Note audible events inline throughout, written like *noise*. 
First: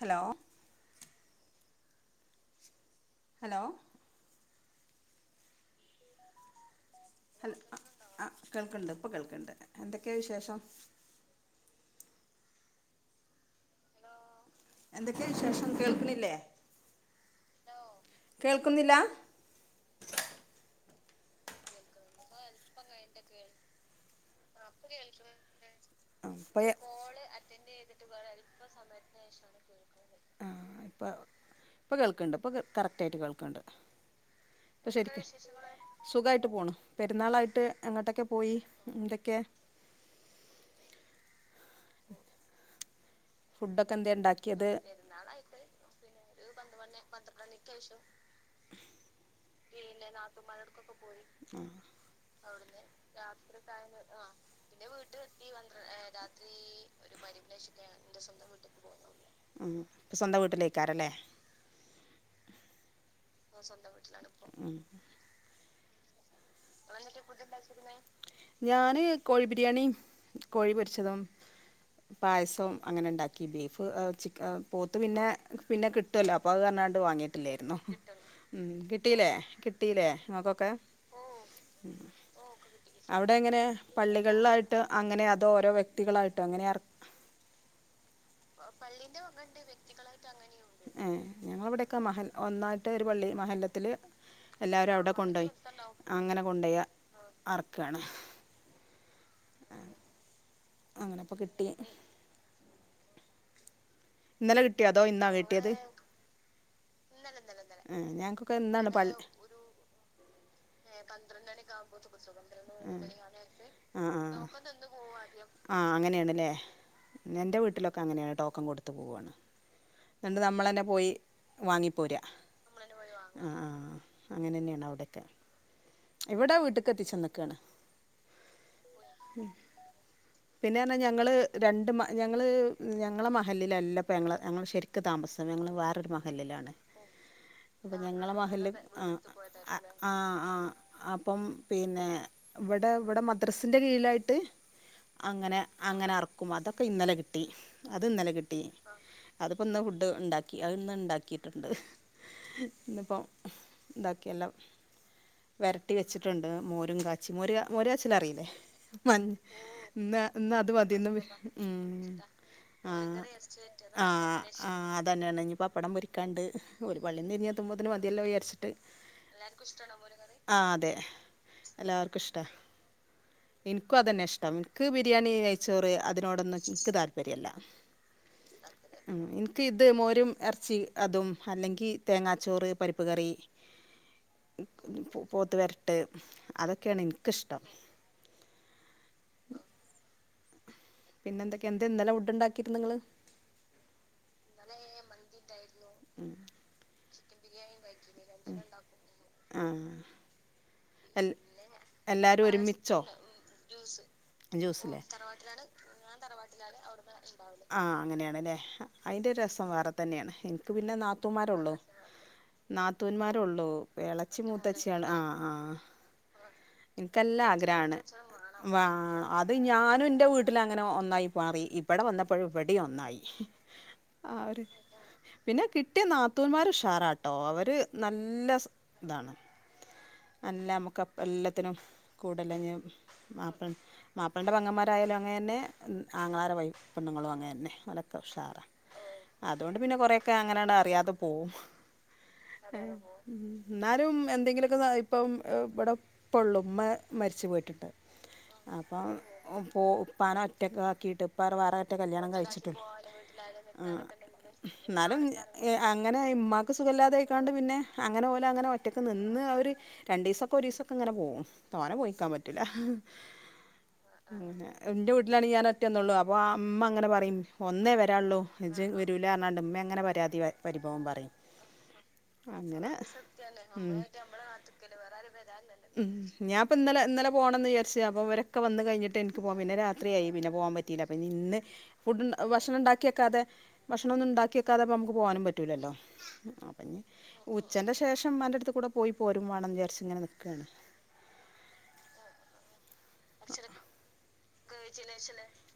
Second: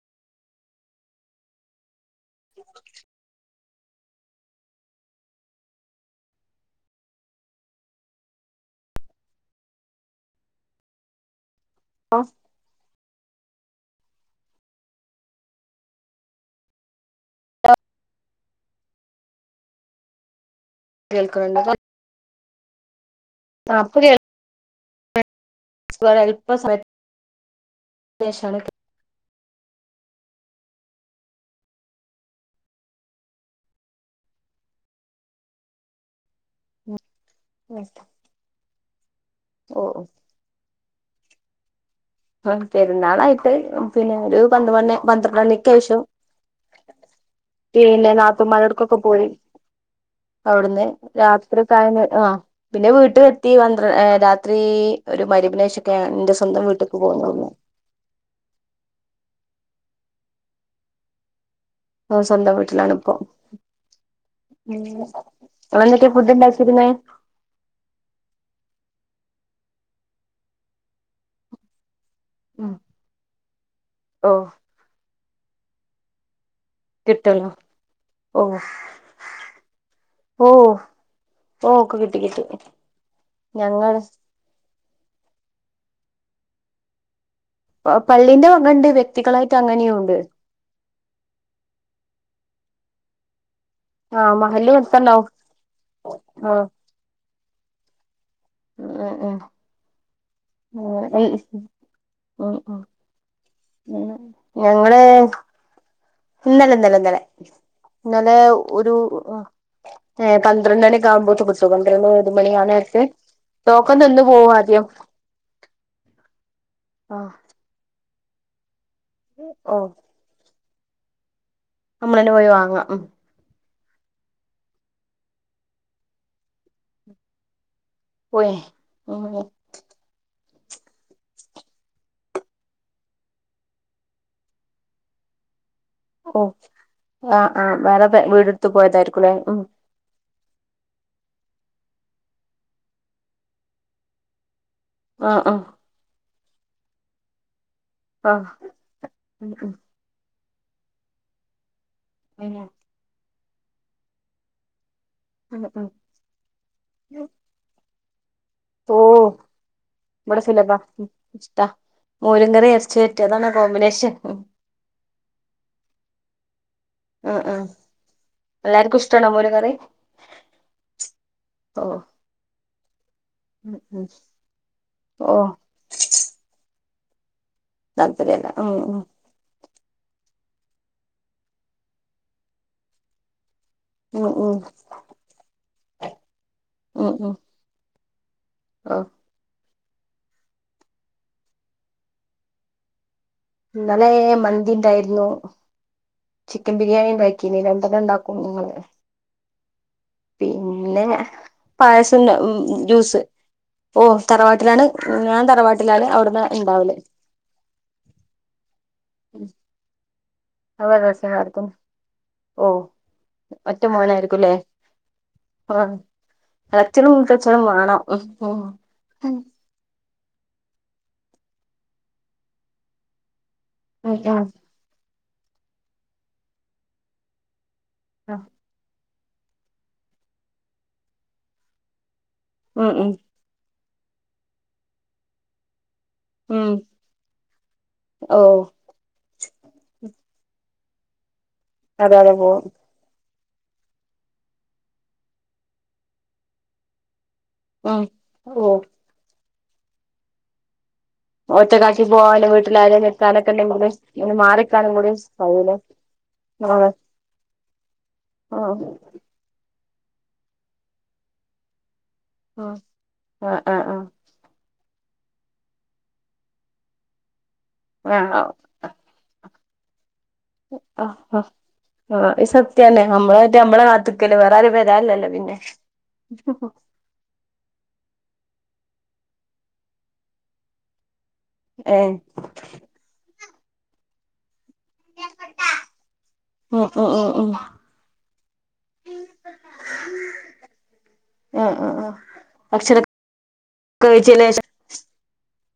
Hello *inaudible* hello hello ആഹ് കേൾക്ണ്ട് പ്പ കേൾക്ണ്ട് എന്തൊക്കെയാ വിശേഷം ആഹ് എന്തെക്കെ വിശേഷം കേൾക്ണില്ലേ കേൾക്കുന്നില്ല കെൾക്ക്‌ണ് ണ്ട് *unintelligible* ആഹ് അപ്പൊ കേൾക്ക പ്പ കേൾക്ണ് ണ്ട് അല്പ സമയത്തിന് കൊള് അറ്റൻഡയ്തിട്ട് വേറെ ശേഷാണ് അൽപ്പ സമയത്തിന് ശേഷം ആഹ് ഇപ്പ പ്പ കേൾക്ണ്ട് ഇപ്പ കറക്റ്റായിട്ട് കേൾക്ണ്ട് ഇപ്പ ശരിക് സുഖായിട്ട് പോണ് പെരുന്നാളായിട്ട് എങ്ങട്ടൊക്കെ പോയി ഇന്തൊക്കെ ഓഹ് ഓഹ് *inaudible* പെര്ന്നാളായിട്ട് ഫുഡൊക്കെ എന്തേ പിന്നെ ഒരു ഉണ്ടാക്കിയത് പന്ത് മണി പന്ത്രണ്ടണിക്ക് ശ്യം പന്ത് മണി പന്ത്രണ്ടണിക്ക്‌ പിന്നെ നാത്തുമാരോടക്കൊക്കെ പോയി അവിട്ന്ന് ആ രാത്രി ത്തായംക ആ പിന്നെ വീട്ട്ലെത്തി പന്ത്ര ഏ രാ ത്രി ഒര് മരിമ്പിനേശൊക്കെയാ ഇന്റെ സ്വന്തം വീട്ട്ക്ക് പോകും ഉം സ്വന്തം വീട്ടിലേക്കാരല്ലേ ഓഹ് സ്വന്തം വീട്ടിലാണിപ്പോ സ്വന്തം വീട്ട്ലാണിപ്പോ ഉം *unintelligible* ഞാന് കോഴി ബിരിയാണിം കോഴി പൊര്ച്ചതും പായസം അങ്ങനെ ഇണ്ടാക്കി ബീഫ് ഏഹ് ഓ ചിക്ക ഏഹ് പോത്ത് പിന്നെ പിന്നെ കിട്ടോല്ലോ അപ്പൊ അത് ട്ട് വാങ്ങിയിട്ട് കിട്ടല്ലോ ല്ലേയിരുന്നു ഓ ഉം കിട്ടീല്ലേ കിട്ടീല്ലേ ഓ ഇങ്ങക്കൊക്കെ ഓ ഒക്കെ കിട്ടി കിട്ടി അവ്ടെ എങ്ങനെ ഞങ്ങൾ പള്ളികളിലായി ട്ട് അങ്ങനെ അതോ ഓരോ വ്യക്തികളായിട്ട് അങ്ങനെ അർ പള്ളിന്റെ വക ഉണ്ട് വ്യക്തികളായിട്ട് അങ്ങനെയും ഉണ്ട് ഏഹ് ഞങ്ങളിവിടെയൊക്കെ മഹൽ ഒന്നായിട്ട് ഒരു പള്ളി മഹല്ലത്തില് ആഹ് മഹല്ല് എല്ലാവരും അവിടെ കൊടുത്തണ്ടാവും കൊണ്ടോയി അങ്ങനെ ആഹ് കൊണ്ടോയി അർക്കാണ് ഏഹ് അങ്ങനെ ഇപ്പോ ഏഹ് കിട്ടി *unintelligible* ഉം ഉം ഇന്നലെ കിട്ടിയോ ഞങ്ങള് അതോ ഇന്നാ കിട്ടിയത് ഇന്നലെ ഇന്നലെ ഇന്നലെ ആഹ് ഇന്നലെ ഞങ്ങക്കൊക്കെ ഇന്നാണ് ഒരു പ ഏഹ് പന്ത്രണ്ട് മണിയൊക്കെ ആകുമ്പോത്ത് പന്ത്രണ്ട് മണി കിട്ടും ഒക്കെ പന്ത്രണ്ട് ആകുമ്പോത്തിന് ഒരു മണി ആ പിന്ത്രണ്ടണി ഒരു നേരത്ത് മണി ആഹ് നേരത്ത്. ടോക്കൻ തന്ന് പോവും ആദ്യം ആഹ് അങ്ങനെയാണല്ലേ ആഹ് എന്റെ വീട്ടിലൊ അങ്ങനെയാണ് ടോക്കൺ കൊടുത്ത് പോവാണ് ഓഹ് ഇന്ന്ട്ട് നമ്മള് തന്നെ പോയി വാങ്ങിപ്പോരാ നമ്മളന്നെ പോയി വാങ്ങാം നമ്മളന്നെ ഉം പോയി വാ ആഹ് ആഹ് അങ്ങനെ തന്നെയാണ് അവിടൊക്കെ ഇവിടെ വീട്ട്ക്ക് എത്തിച്ചെന്നക്കാണ് പോയി ഉം പിന്നെ പറഞ്ഞാൽ ഞങ്ങള് രണ്ട് മ ഞങ്ങള് ഞങ്ങളെ മഹല്ലിലല്ലപ്പ ഞങ്ങള് ഞങ്ങള് ശരിക്ക് ക്ക് താമസം ഞങ്ങള് വേറൊരു ഓഹ് മഹല്ലിലാണ് ആഹ് ആഹ് അപ്പ വേറെ ഞങ്ങള വീടെടുത്ത് മഹല് ആഹ് പോയതായിരിക്കുംല്ലേ ഉം ആഹ് ആഹ് അപ്പം പിന്നെ ഇവിടെ ഇവിടെ മദ്രസിന്റെ കീഴിലായിട്ട് ആഹ് അങ്ങനെ ആഹ് അങ്ങനെ അറക്കും അതൊക്കെ ഇന്നലെ കിട്ടി അത് ഇന്നലെ ആഹ് കിട്ടി ഉം അതിപ്പോ ഉം ഇന്ന് ഫു ഡ് ഉണ്ടാക്കി അത് ഇന്ന് ഉണ്ടാക്കിയിട്ടുണ്ട് ഇന്നിപ്പം ഇതാക്കി എല്ലാം ഉം ഉം വെരട്ടി വെച്ചിട്ടുണ്ട് മോരും കാച്ചി മോര് മോര് കാച്ചല് അറിയില്ലേ ഓഹ് ഇവിടെ ഇന്ന് അത് സുലഭാ മതിന്ന് ഇഷ്ടാ ഉം മോരും കറി എറച്ചി വരട്ടി ആഹ് അതാണ് കോമ്പിനേഷൻ ആഹ് ഉം ആഹ് അതന്നെയാണ് ഇനി ആഹ് ആഹ് അതന്നെ പപ്പടം പൊരിക്കാണ്ട് ഓര് പള്ളിന്ന് ആഹ് ആഹ് ഇരിഞ്ഞത്തുമ്പോത്തന് മതിയല്ലാം വിജാരിച്ചിട്ട് എല്ലാർക്കും ഇഷ്ടാ എല്ലാർക്കും ഇഷ്ടാണോ മോരും കറി ആഹ് അതെ ഓ എല്ലാർക്കും ഇഷ്ടാ ഉം ഇന്ക്കും ഉം അതന്നെ ഇഷ്ടം ഇന്ക്ക് ബിരിയാണി ഓ നെയ്ച്ചോറ് അതിനോടൊന്നും ഇന്ക്ക് താല്പര്യല്ല താല്പര്യല്ല ഉം ഉം ഇന്ക് ഇത് മോരും ഇറച്ചി അതും അല്ലെങ്കിൽ തേങ്ങാച്ചോറ് പരിപ്പ് കറി ഉം ഉം പോത്ത് വരട്ട് അതൊക്കെയാണ് എന്ക്കിഷ്ടം ആഹ് പിന്നെന്തൊക്കെയ എന്തെ ഇന്നലെ ഫുഡ്‌ ഉണ്ടാക്കിയിരുന്നത് ഇങ്ങള് ഇന്നലെ മന്തിണ്ടായിരുന്നു ചിക്കൻ ബിരിയാണി ഉണ്ടായി ക്കിനി രണ്ടെണ്ണം ഉണ്ടാക്കും ഇങ്ങള് ആഹ് പിന്നെ എൽ പായസം ജ്യൂസ് ഓ ജ്യൂസ് തറവാട്ടിലാണ് ജ്യൂസ്‌ ലെ ഞാൻ തറവാട്ടിലാണ് ഞാൻ അവിടുന്ന് തറവാട്ടിലാണ് ഇണ്ടാവല് അവിടുന്ന് ഇണ്ടാവല് ആഹ് അങ്ങനെയണല്ലേ അതിൻ്റെ രസം വേറെ തന്നെയാണ് എനിക്ക് അവ പിന്നെ രസമാർക്കും നാത്തൂമാരുള്ളൂ ഓ നാത്തൂന്മാരുള്ളൂ ഒറ്റ ഇളച്ചി മോനായിരിക്കുംല്ലേ മൂത്തച്ചിയാള് ആഹ് ആഹ് ആ ഇളച്ചനും ഇന്ക്ക് നല്ല മൂത്തച്ഛനും ആഗ്രഹാണ് വേണം ഉം ഇല്ലച്ചിയളും ഉം മൂത്തച്ചിയാളും വാണം വാ അത് ഞാനും ഇന്റെ വീട്ടില് അങ്ങനെ ഒന്നായി മാറി ഇവിടെ വന്നപ്പോഴും ഇവിടെ ഒന്നായി ഉം ഉം ആര് പിന്നെ കിട്ടിയ നാത്തൂന്മാർ ഉഷാറാട്ടോ അവര് നല്ല സ് ഇതാണ് നല്ല നമുക്ക് അപ്പ എല്ലാത്തിനും കൂടല്ലഞ്ഞ് ഉം ഉം മാപ്പൾ മാപ്പള്ന്റെ പെങ്ങന്മാരായാലും അങ്ങനെന്നെ ആങ്ങളാര ഉം വൈഫ്‌ പെണ്ണ്ങ്ങളും അങ്ങനെന്നെ ഓലൊക്കെ ഓ ഉഷാറാ അതോണ്ട് പിന്നെ കൊറെയൊക്കെ അങ്ങനെണ്ട് അറിയാതെ പോവും അതെ അതെ പോവും ഏഹ് ഉം എന്നാലും എന്തെങ്കിലുക്കെ ഇപ്പം ഇവിടെ ഇപ്പൊള്ളു ഇമ്മ മരിച്ചു പോയി ട്ട്ട്ട് ഉം ഓ അപ്പം പോ ഇപ്പാനെ ഒറ്റക്കാകീട്ട് ഇപ്പറെ വെറെറ്റേ ഒറ്റക്കാക്കി കല്യാണം പോവാനും കഴിച്ചിട്ടു വീട്ടിലാരേം നിക്കാനൊക്കെ ഉണ്ടെങ്കില് ആഹ് ഒന്ന് മാറിക്കാനും കൂടി ഇന്നാലും കഴിയൂലെ അങ്ങനെ ഇമ്മാക്ക് ആഹ് സുഖല്ലാതെ അയ്ക്കാണ്ട് പിന്നെ അങ്ങനെ ഓല് അങ്ങനെ ഒറ്റക്ക് ആഹ് നി ഇന്ന് അവര് രണ്ടീസൊക്കെ ഒരീസൊക്കെ ഇങ്ങനെ പോകും തോനെ പോയിക്കാൻ പ റ്റുലാ ആഹ് ആഹ് അങ്ങനെ ഇന്റെ വീട്ടിലാണെങ്കി ഞാൻ ഒറ്റന്നൊള്ളൂ അപ്പൊ ഇമ്മ അങ്ങനെ പറിം ഒന്നേ വരാ ഒള്ളൂ ആഹ് ജ്ജ് വെരൂല പർഞ്ഞാണ്ട് ഇമ്മങ്ങനെ പരാതി പറിം അഹ് അഹ് ആഹ് സത്യന്നെ നമ്മളെട്ട് നമ്മളെ കാത്ത്ക്കല് ഞാപ്പം ഇന്നലെ ഇന്നലെ പോണംന്ന് ചാരിച്ച് അപ്പോ ഇവരോക്കെ വന്ന് കഴിഞ്ഞിട്ട് എനിക്ക് പോവാ പിന്നെ രാത്രിയായി പിന്നെ പോവാൻ പറ്റീല പിന്നെ ഇന്ന് ഏഹ് ഫുഡ് ഭക്ഷണം ഇണ്ടാക്കി വെക്കാതെ ഭക്ഷണം ഒന്നും ഇണ്ടാക്കി വെക്കാതെ അപ്പ നമുക്ക് പോകാനും പറ്റൂലല്ലോ ഉം അപ്പഞ് ഉം ഉം ഉം ഉച്ചൻ്റെ ശേഷം ഇമ്മാന്റെ അടുത്ത് കൂടി പോയി പോരും വേണം വിജാരിച്ച് ഇങ്ങനെ നിക്കാണ് അഹ് അഹ് ആഹ് ഭക്ഷണം കഴിച്ചേന് ശേഷം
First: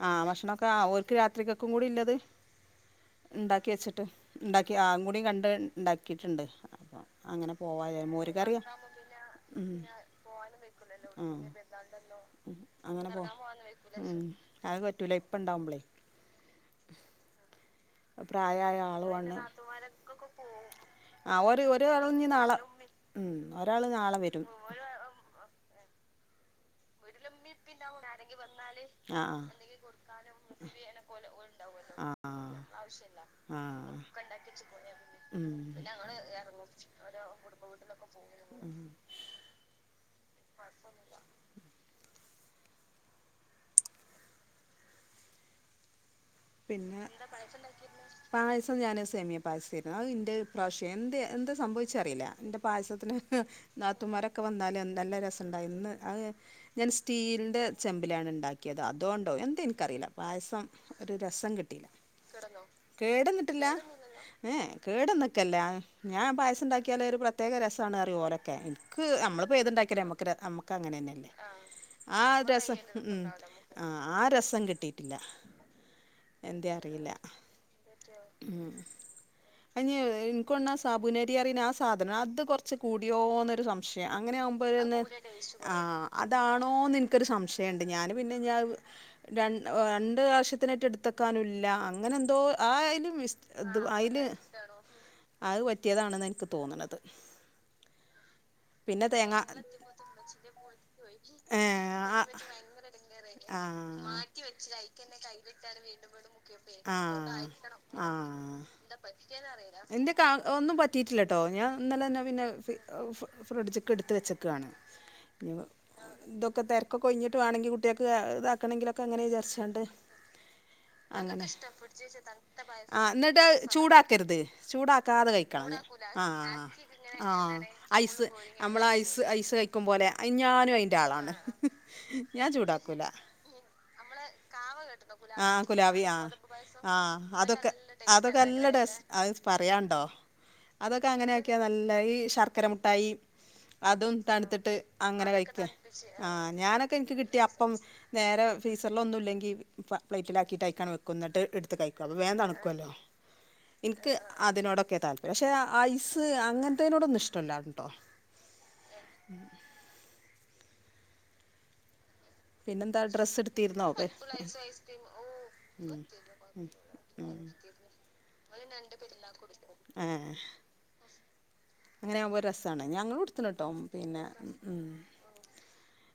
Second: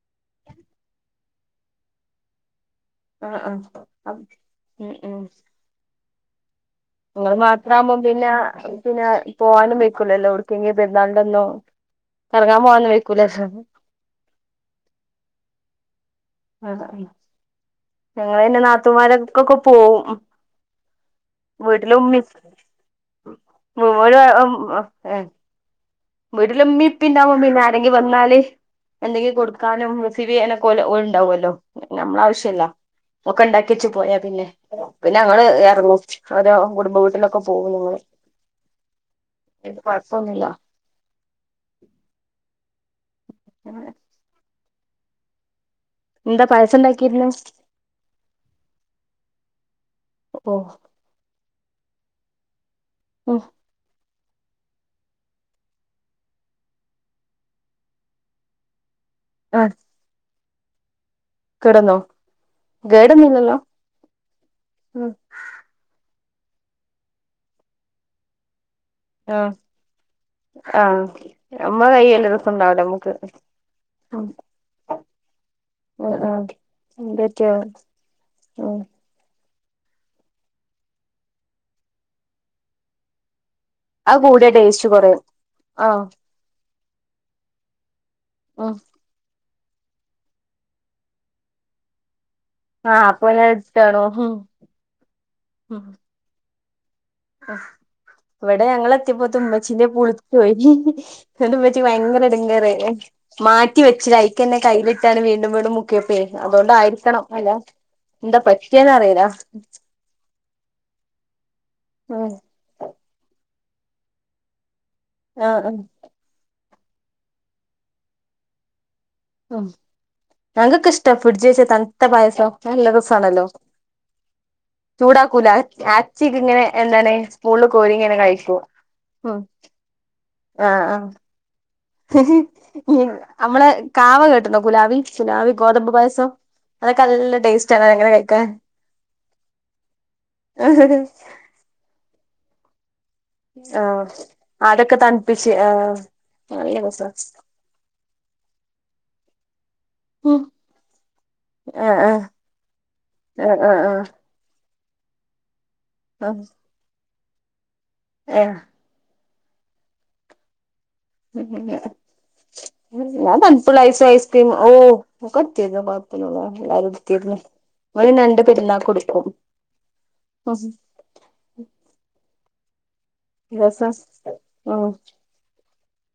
ആഹ് ഭക്ഷണൊക്കെ ഓൽക്ക് രാത്രിക്കൊക്കും കൂടി ഇല്ലത് ആഹ് ഇണ്ടാക്കിച്ചിട്ട് ആഹ് ഇണ്ടാക്കി ഉം ആഹ് ഉം കണ്ട് ഇണ്ടാക്കിട്ട്ണ്ട് ഇങ്ങള് അങ്ങനെ പോവാ മാത്രാവുമ്പോ പിന്നെ മോര് കറി പിന്നെ ഉം പോവാനും വെയ്ക്കൂലല്ലോ എവ്ട്ക്കെങ്കിലും ആഹ് പെരുന്നാളിന്റെന്നോ കറങ്ങാൻ പോവാനൊന്നും അങ്ങനെ വെയ്ക്കൂലല്ലോ പോവാൻ ഉം അത് പറ്റൂല ഇപ്പണ്ടാവുമ്പളെ ആഹാ ഞങ്ങള് പിന്നെ പ്രായായ ആളുവാണ് നാത്തുമാരോട്ക്കൊക്കെ പോവും ആ ഒരു വീട്ടില് ഒരാൾ ഉമ്മി ഇഞ്ഞി നാളെ ഉം ഒരാള് നാളെ വരും *unintelligible* വീട്ടില് ഉമ്മീം പ്പി ണ്ടാവുമ്പോ പിന്നെ ആരെങ്കി വന്നാല് ആ ആ എന്തെങ്കിലും കൊടുക്കാനും റിസീവ് ചെയാനെക്കെ ഓല് ഇണ്ടാവുല്ലോ? ഞമ്മളാവശ്യല്ല ആഹ് പിന്നെ ഞങ്ങള് ഉം എറങ്ങും ഓരോ കുടുംബ വീട്ടിലൊക്കെ ഉം ത് കൊഴപൊന്നുല്ല പിന്നെ രസണ്ടാക്കിയിരുന്നു പായസം ഞാന് സെമിയം പായസെരുന്നു അഹ് ഇന്റെത് ഓ ഇപ്രാവശ്യം എന്ത് എന്താ സംഭവിച്ചെ ച്ചറീല ഇന്റെ പായസത്തിന് ഉം നാത്തുമാര് ക്കെ വന്നാല് എന്തെല്ലാം രസണ്ടായിരിന്ന് ഇന്ന് അഹ് ഞാൻ സ്റ്റീലിന്റെ ചെമ്പിലാണ് ഇണ്ടാ കിയത അതുകൊണ്ടോ ആ എന്താ ഇൻക്കറീല പായസം ഒരു രസം കിട്ടീല കേടന്നോ കേടൊന്നുല്ലല്ലോ കേട്ന്നിട്ടില്ല ഏഹ് ഉം കേട്ന്ന് ക്കെല്ല ഞാൻ പായസം ഇണ്ടാക്കിയാല് ഒരു പ്രത്യേക രസാണ്റിയും ഓലൊക്കെ ക്ക് ആ നമ്മള് പ്പേത്ണ്ടാക്കിയാലും നമ്മക്ക് ആ അങ്ങനെന്നെല്ലേ നമ്മളെ കയ്യല്ല ആഹ് രസം രസണ്ടാവൂല നമ്മക്ക് ഉം ഉം ആഹ് രസം കിട്ടിട്ടില്ല. ആ ആ എന്തെ അറിയില്ല എന്താ പറ്റിയാവോ ആ ഉം അയ്ഞ് ഇൻക്കൊണ് സബുനരി പറിണെ ആ സാധനം അത് കോർച്ച് കൂടിയോ ന്നെരു സം പക്ഷെ അത് അങ്ങനെ കൂടിയ ആകുമ്പോ ടേസ്റ്റ് അതോന്ന് കൊറയും ആ ആഹ് അത് അതാണോന്ന് ഇൻക്കൊരു സംശയണ്ട് ഞാന് പിന്നെ ഇഞഹ് ഉം ര രണ്ട് പ്രാവിശ്യം ത്തിനായിട്ട് ഇട്ത്തക്കാനുല്ല അങ്ങനെ എന്തോ ആഹ് ആയ്ലും അപ്പൊ വിസ് ഞാൻ ഇത് എടുത്താണോ അയില് ഉം അഹ് പറ്റിയതാണെന്ന് എനിക്ക് തോന്ന്ണത് അഹ് ഇവടെ ഞങ്ങള് തേങ്ങ എത്തിയപ്പോത്തിന് ഇമ്മച്ചീന്റെ പുളിപ്പ് പോയി ഉമ്മച്ചിക് ഭയങ്കര എടുങേറായി മാറ്റി വെച്ചില ഐക്കന്നെ കയ്ലിട്ടാണ് വീ ആഹ് അല്ല എന്താ ആഹ് പറ്റിയേന്ന് അറിയില്ല എന്റെ ക ഒന്നും പറ്റിയിട്ടില്ലട്ടോ ഞാൻ ഇന്നലെന്നെ ഉം പിന്നെ ഫി ഫ്രി ഫ്രിഡ്ജ്ക്ക് ഇട്ത്ത് വെച്ചക്കാണ് ആഹ് ഇന്ന് ആഹ് ഇതൊക്കെ തിരക്കൊകെ ഒഴിഞ്ഞിട്ട് വേണെങ്കിൽ കുട്ടികൾക്ക് ഇതാക്കണെങ്കിലൊക്കെ അങ്ങനെ ഉം വിജാരിച്ചാണ്ട് ഞങ്ങക്കൊക്കെ ഇഷ്ടാ അങ്ങനെ ഫ്രിഡ്ജ് വെച്ച തണുത്ത പായസം നല്ല ആഹ് എന്നിട്ട് രസാണല്ലോ ചൂടാക്കരുത് ചൂടാക്കാതെ ചൂടാക്കൂല കഴിക്കണം ആച്ചിക്ക് ആഹ് ഇങ്ങനെ എന്താണ് ആഹ് സ്പൂണില് കോരി ഇങ്ങനെ ഐസ് കഴിക്കും നമ്മള ഐസ് ഉം ഐസ് കഴി ക്കും പോലെ ഞാനും ആഹ് അയ്ൻ്റെ ആഹ് ആളാണ് ഞാൻ ചൂടാക്കുല അമ്മളെ കാവ കേട്ട്ണോ കുലാബി ആഹ് കുലാവി ആഹ് ആഹ് നല്ല അതൊക്കെ ടേസ്റ്റ് ആണ് അങ്ങനെ അതൊക്കെ കഴിക്കാൻ നല്ല ടെസ്റ്റ് അത് പറയാണ്ടോ അതൊക്കെ ആഹ് അങ്ങനെ ആക്കിയാ നല്ല ഈ ശർക്കര മുട്ടായി അതും തണ് ത്ത്ട്ട് അതൊക്കെ അങ്ങനെ തണുപ്പിച്ച് കഴിക്ക ആഹ് ആഹ് നല്ല ഞാനൊക്കെ രസാ ഇൻക്ക് കിട്ടിയാ ഇപ്പം നേരെ ഫീസർല് ഒന്നും ഇല്ലെങ്കി പ്ലേറ്റിലാക്കിയിട്ട് അയിക്കാൻ വെക്കും എന്ന്ട്ട് എടുത്ത് ആഹ് കഴിക്കും അപ്പോ ആഹ് വേം തണുക്കല്ലോ ആഹ് ആഹ് ഇൻക്ക് അതിനോടൊക്കെ താല്പര്യം പക്ഷെ ഐസ് ആഹ് അങ്ങൻ ത്തെനോടൊന്നും ഇഷ്ടല്ലാ ട്ടോ ഏഹ് ഉം *unintelligible* *unintelligible* *inaudible* ഞാൻ ഡ്രസ്സ് തൺപ്പ്ള്ള എടുത്തിരുന്നോ ഐസ് ഏ ഐസക്രീം ഔ ഒക്ക എടുത്തിരുന് പാകത്തിന് എല്ലാരും എട് ത്തീര്ന്ന് ഇവളും ഞാനും രണ്ട് പെരുന്നാക്കും എടുത്ത് ണ് അങ്ങനെ ആവുമ്പോ രസാണ് ഞങ്ങളും എടുത്ത് ന്ട്ടോ രസാ പിന്ന മ്മ് ഉം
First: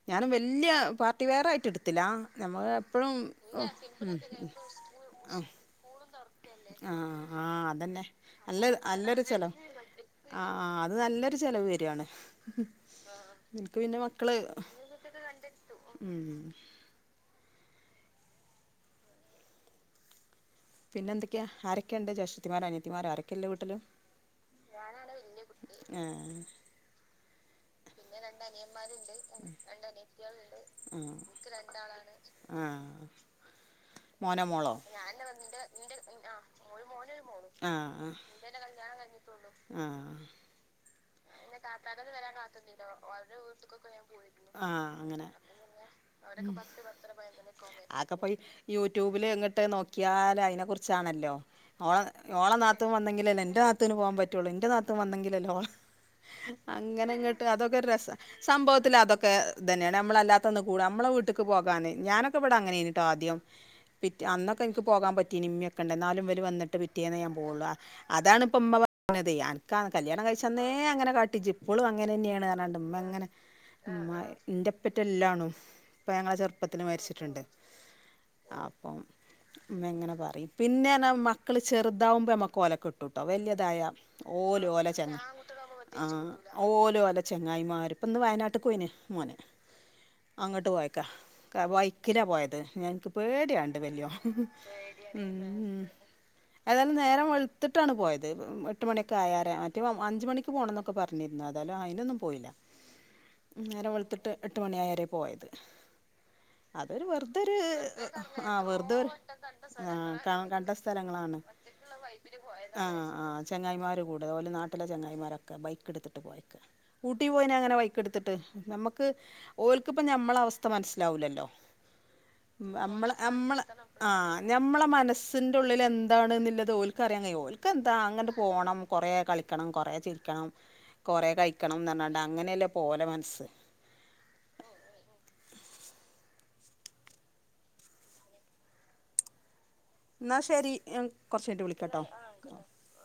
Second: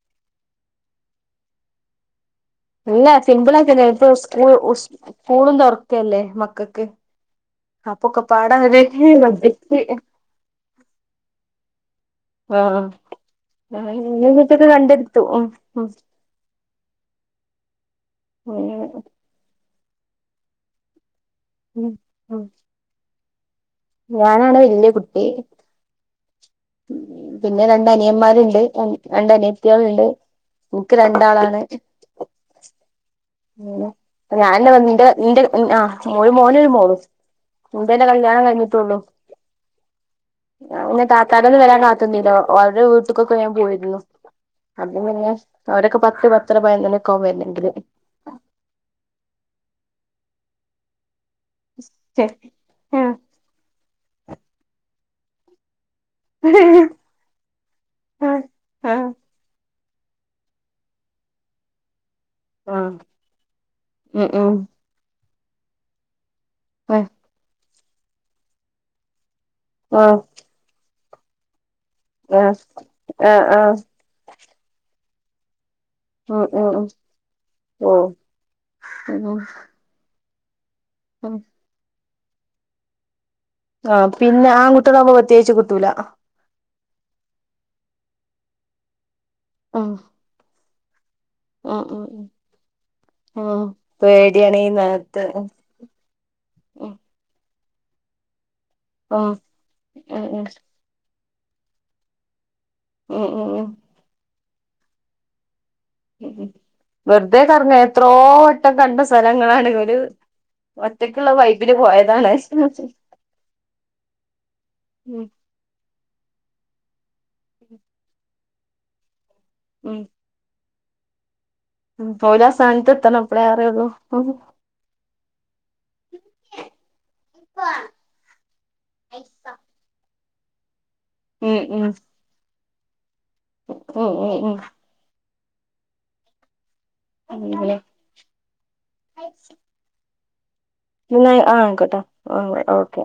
ഞാനും വെല്യ പാർട്ടി വെയർ ആയിട്ട് എടുത്തില നമ്മൾ ഇല്ല എപ്പളും സിമ്പിൾ ആക്കന്നെ മ്മ് ഇപ്പൊ മ്മ് സ്കൂൾ സ്കൂളും തുറക്കല്ലേ മക്കൾക്ക് ആഹ് ആഹ് അതന്നെ അപ്പൊക്കെ പാടെ നല്ലരു ഒരു അല്ലൊരു ചെലവാ ബഡ്ജറ്റ് ആഹ് അത് നല്ലൊരു ചെലവ് വരാണ് ആഹ് നിനക്ക് പിന്ന മക്കള് യൂട്യൂബിലൊക്കെ കണ്ടെടുത്തു ഉം മ്മ് അങ്ങന പിന്നെ എന്തൊക്യാ ഉം ആരൊക്കെയുണ്ട് ഉം ജേഷ്ഠത്തിൻമാരോ അനിയത്തിൻമാരോ അനിയത്തിമാരോ ആരോക്കെയള്ളെ വീട്ടില് ഞാനാണ് വല്യ ഞാനാണ് വെല്യാ കുട്ടി ആഹ് പിന്ന രണ്ട് അനിയന്മാര് ണ്ട് രണ്ട് അനിയത്തിയാള് ണ്ട് ഇൻക്ക് രണ്ടാളാണ് ആഹ് അങ്ങനെ മോനോ ഞാൻ ന്നെ മോളോ പറഞ് ന്റെ ന്റെ ആഹ് മോളും മോന് ഒരു മോളൂസ് ന്റെ ന്നെ ആഹ് ആഹ് കല്യാണം കഴിഞ്ഞിട്ടോള്ളു ആഹ് ഞാൻ പിന്നെ താത്താടെ ഒന്നും വരാൻ കാത്ത് നീല്ല അവര് ടെ വീട്ട്ക്കൊക്കെ ഞാൻ പോയിരുന്നു ആഹ് അപ്പൊ പിന്നെ അങ്ങനെ അവരോക്കപത്ത് പത്തര പയനന്നോണി ക്കാവും വരണങ്കില് ഒക്കപ്പോയി യൂട്യൂബില് എങ്ങട്ടേ നോക്കിയാൽ അയിനെ കുറിച്ചാണല്ലോ ഓള ഓള നാത്തൂൻ വന്നെങ്കിലല്ലേ ഇന്റെ നാത്തൂൻ പോവാൻ പറ്റുള്ളൂ ഇന്റെ നാത്തൂൻ വന്നെങ്കിലല്ലേ ഓള അങ്ങനെ ഇങ്ങട്ട് അതൊക്കരു രസാ സംഭവത്തില് ആഹ് അതൊക്കെ ഇതന്നെണ് നമ്മള അല്ലാത്ത ഒന്ന് കൂട മ്മളെ വീട്ട് ക്ക് പോകാന് ഞാനൊ ഇക്ക് ഇബ്ട അങ്ങനെയിനി ട്ടോ ആദ്യം പിറ്റ് ഉം ഉം അന്നൊക്കെ ഇൻക്ക് പോകാൻ പറ്റീനി ഇമ്മിയൊ ക്കണ്ട എന്നാലും വല് വന്നിട്ട് ആഹ് പിറ്റിയെന്നെ ഞാൻ പോഒള്ളൂ അതാണ് ഇപ്പ മ്മ പറഞ്ഞതെ അനക്ക് ആഹ് കല്യാണം കഴിച്ചന്നേ അങ്ങനെ കാട്ടിഇജ്ജ് ഇപ്പളും അങ്ങനെ ന്നെയാണ് കാണ്ട് മ്മ ഇങ്ങനെ ആഹ് ആഹ് ൻ്റെപ്പറ്റാ ഇല്ലാണും ഉപ്പ ഞങ്ങളെ ഉം ചെറുപ്പത്തിൽ ഉം മരിച്ചിട്ട്ണ്ട് ഓ അപ്പം ഉം മ്മ ഇങ്ങനെ പറയും പിന്നെ അങ്ങനെ ഉം മക്കള് ചെറുതാവുമ്പോ നമ്മക്ക് ഓല കിട്ടൂട്ടോ വലിയതായാ ആ പിന്നെ ഓല് ഓലെ ആൺകുട്ടികളാകുമ്പോ ചങ്ങ പ്രത്യേകിച്ച് കിട്ടൂല ആഹ് ഓല് ഒലെ ചെങ്ങായിമാരും പ്പ ഇന്ന് വയനാട്ട് ക്ക് പോയിന് മോന് ആഹ് അങ്ങട്ട് പോയെക്കാ ബൈക്കിലാ പോയത് ഞ ഇൻക് ഉം ഉം പേടിയാണ്ട് വല്യോ പേടിയാണ് ഈ നേരത്ത് ഉം മ്മ് ഉം ഏതായാലും നേരം വെളുത്തിട്ടാണ് പോയത് എട്ട് മണിയൊക്കെ ഉം ആയരെ മറ്റെ അഞ്ച് മണി ഉം നോക്കെ പറഞ്ഞിരുന്നു അതാലു അയിനൊന്നും പോയില്ല ഉം ഉം നേരം വെൾത്തിട്ട് എട്ട് മണിആയരെ പോയത് ഉം ഉം അതൊരു വെറുതൊരു ആഹ് കണ്ട വെറുതരു സ്ഥലങ്ങളാണ് ഒരു ആ കണ്ട ഒറ്റക്കുള്ള സ്ഥലങ്ങളാണ് വൈബിന് പോയതാണ് ആഹ്ആഹ് ചെങ്ങായിമാര് കൂടെ ഓലെ നാട്ടിലെ ഉം ചെങ്ങായിമാര ബൈക്ക് എടുത്തിട്ട് പോയക്ക ഊട്ടി പോയിന അങ്ങനെ ബൈക്ക് ടുത്തിട്ട് നമ്മക്ക് ഓൽക്ക് ഉം പ്പം ന മ്മള അവസ്ഥ മനസ്സിലാവൂലല്ലോ ഉം ഓല് ആ സ്ഥാനത്ത് മ്മള എത്തണം അപ്പളേ അമ്മള അറിയുള്ളൂ ആ ഉം ഞമ്മളെ മനസ് ന്റെ ഉള്ളിൽ എന്താണ് ന്നുള്ളത് ഓൽക്കറിയാൻ കയ്യോ ഓൽക്ക് എന്താ അങ്ങട്ട് പോണം കൊറേ കളിക്കണം കൊറെ ചിരി ക്കണം കൊറെ ഉം കഴിക്കണം ന്ന് റ്ഞ്ഞാണ്ട് അങ്ങനെയല്ലേ പ്പം ഓലെ മനസ്സ് ഉ ഉം ഉം ഉം അങ്ങനെ ന്നാ ശരി എന്നാ ആ കൊറച്ചയ്ഞ്ഞിട്ട് ആയിക്കോട്ടെ വിളിക്കട്ടോ ഓക്കെ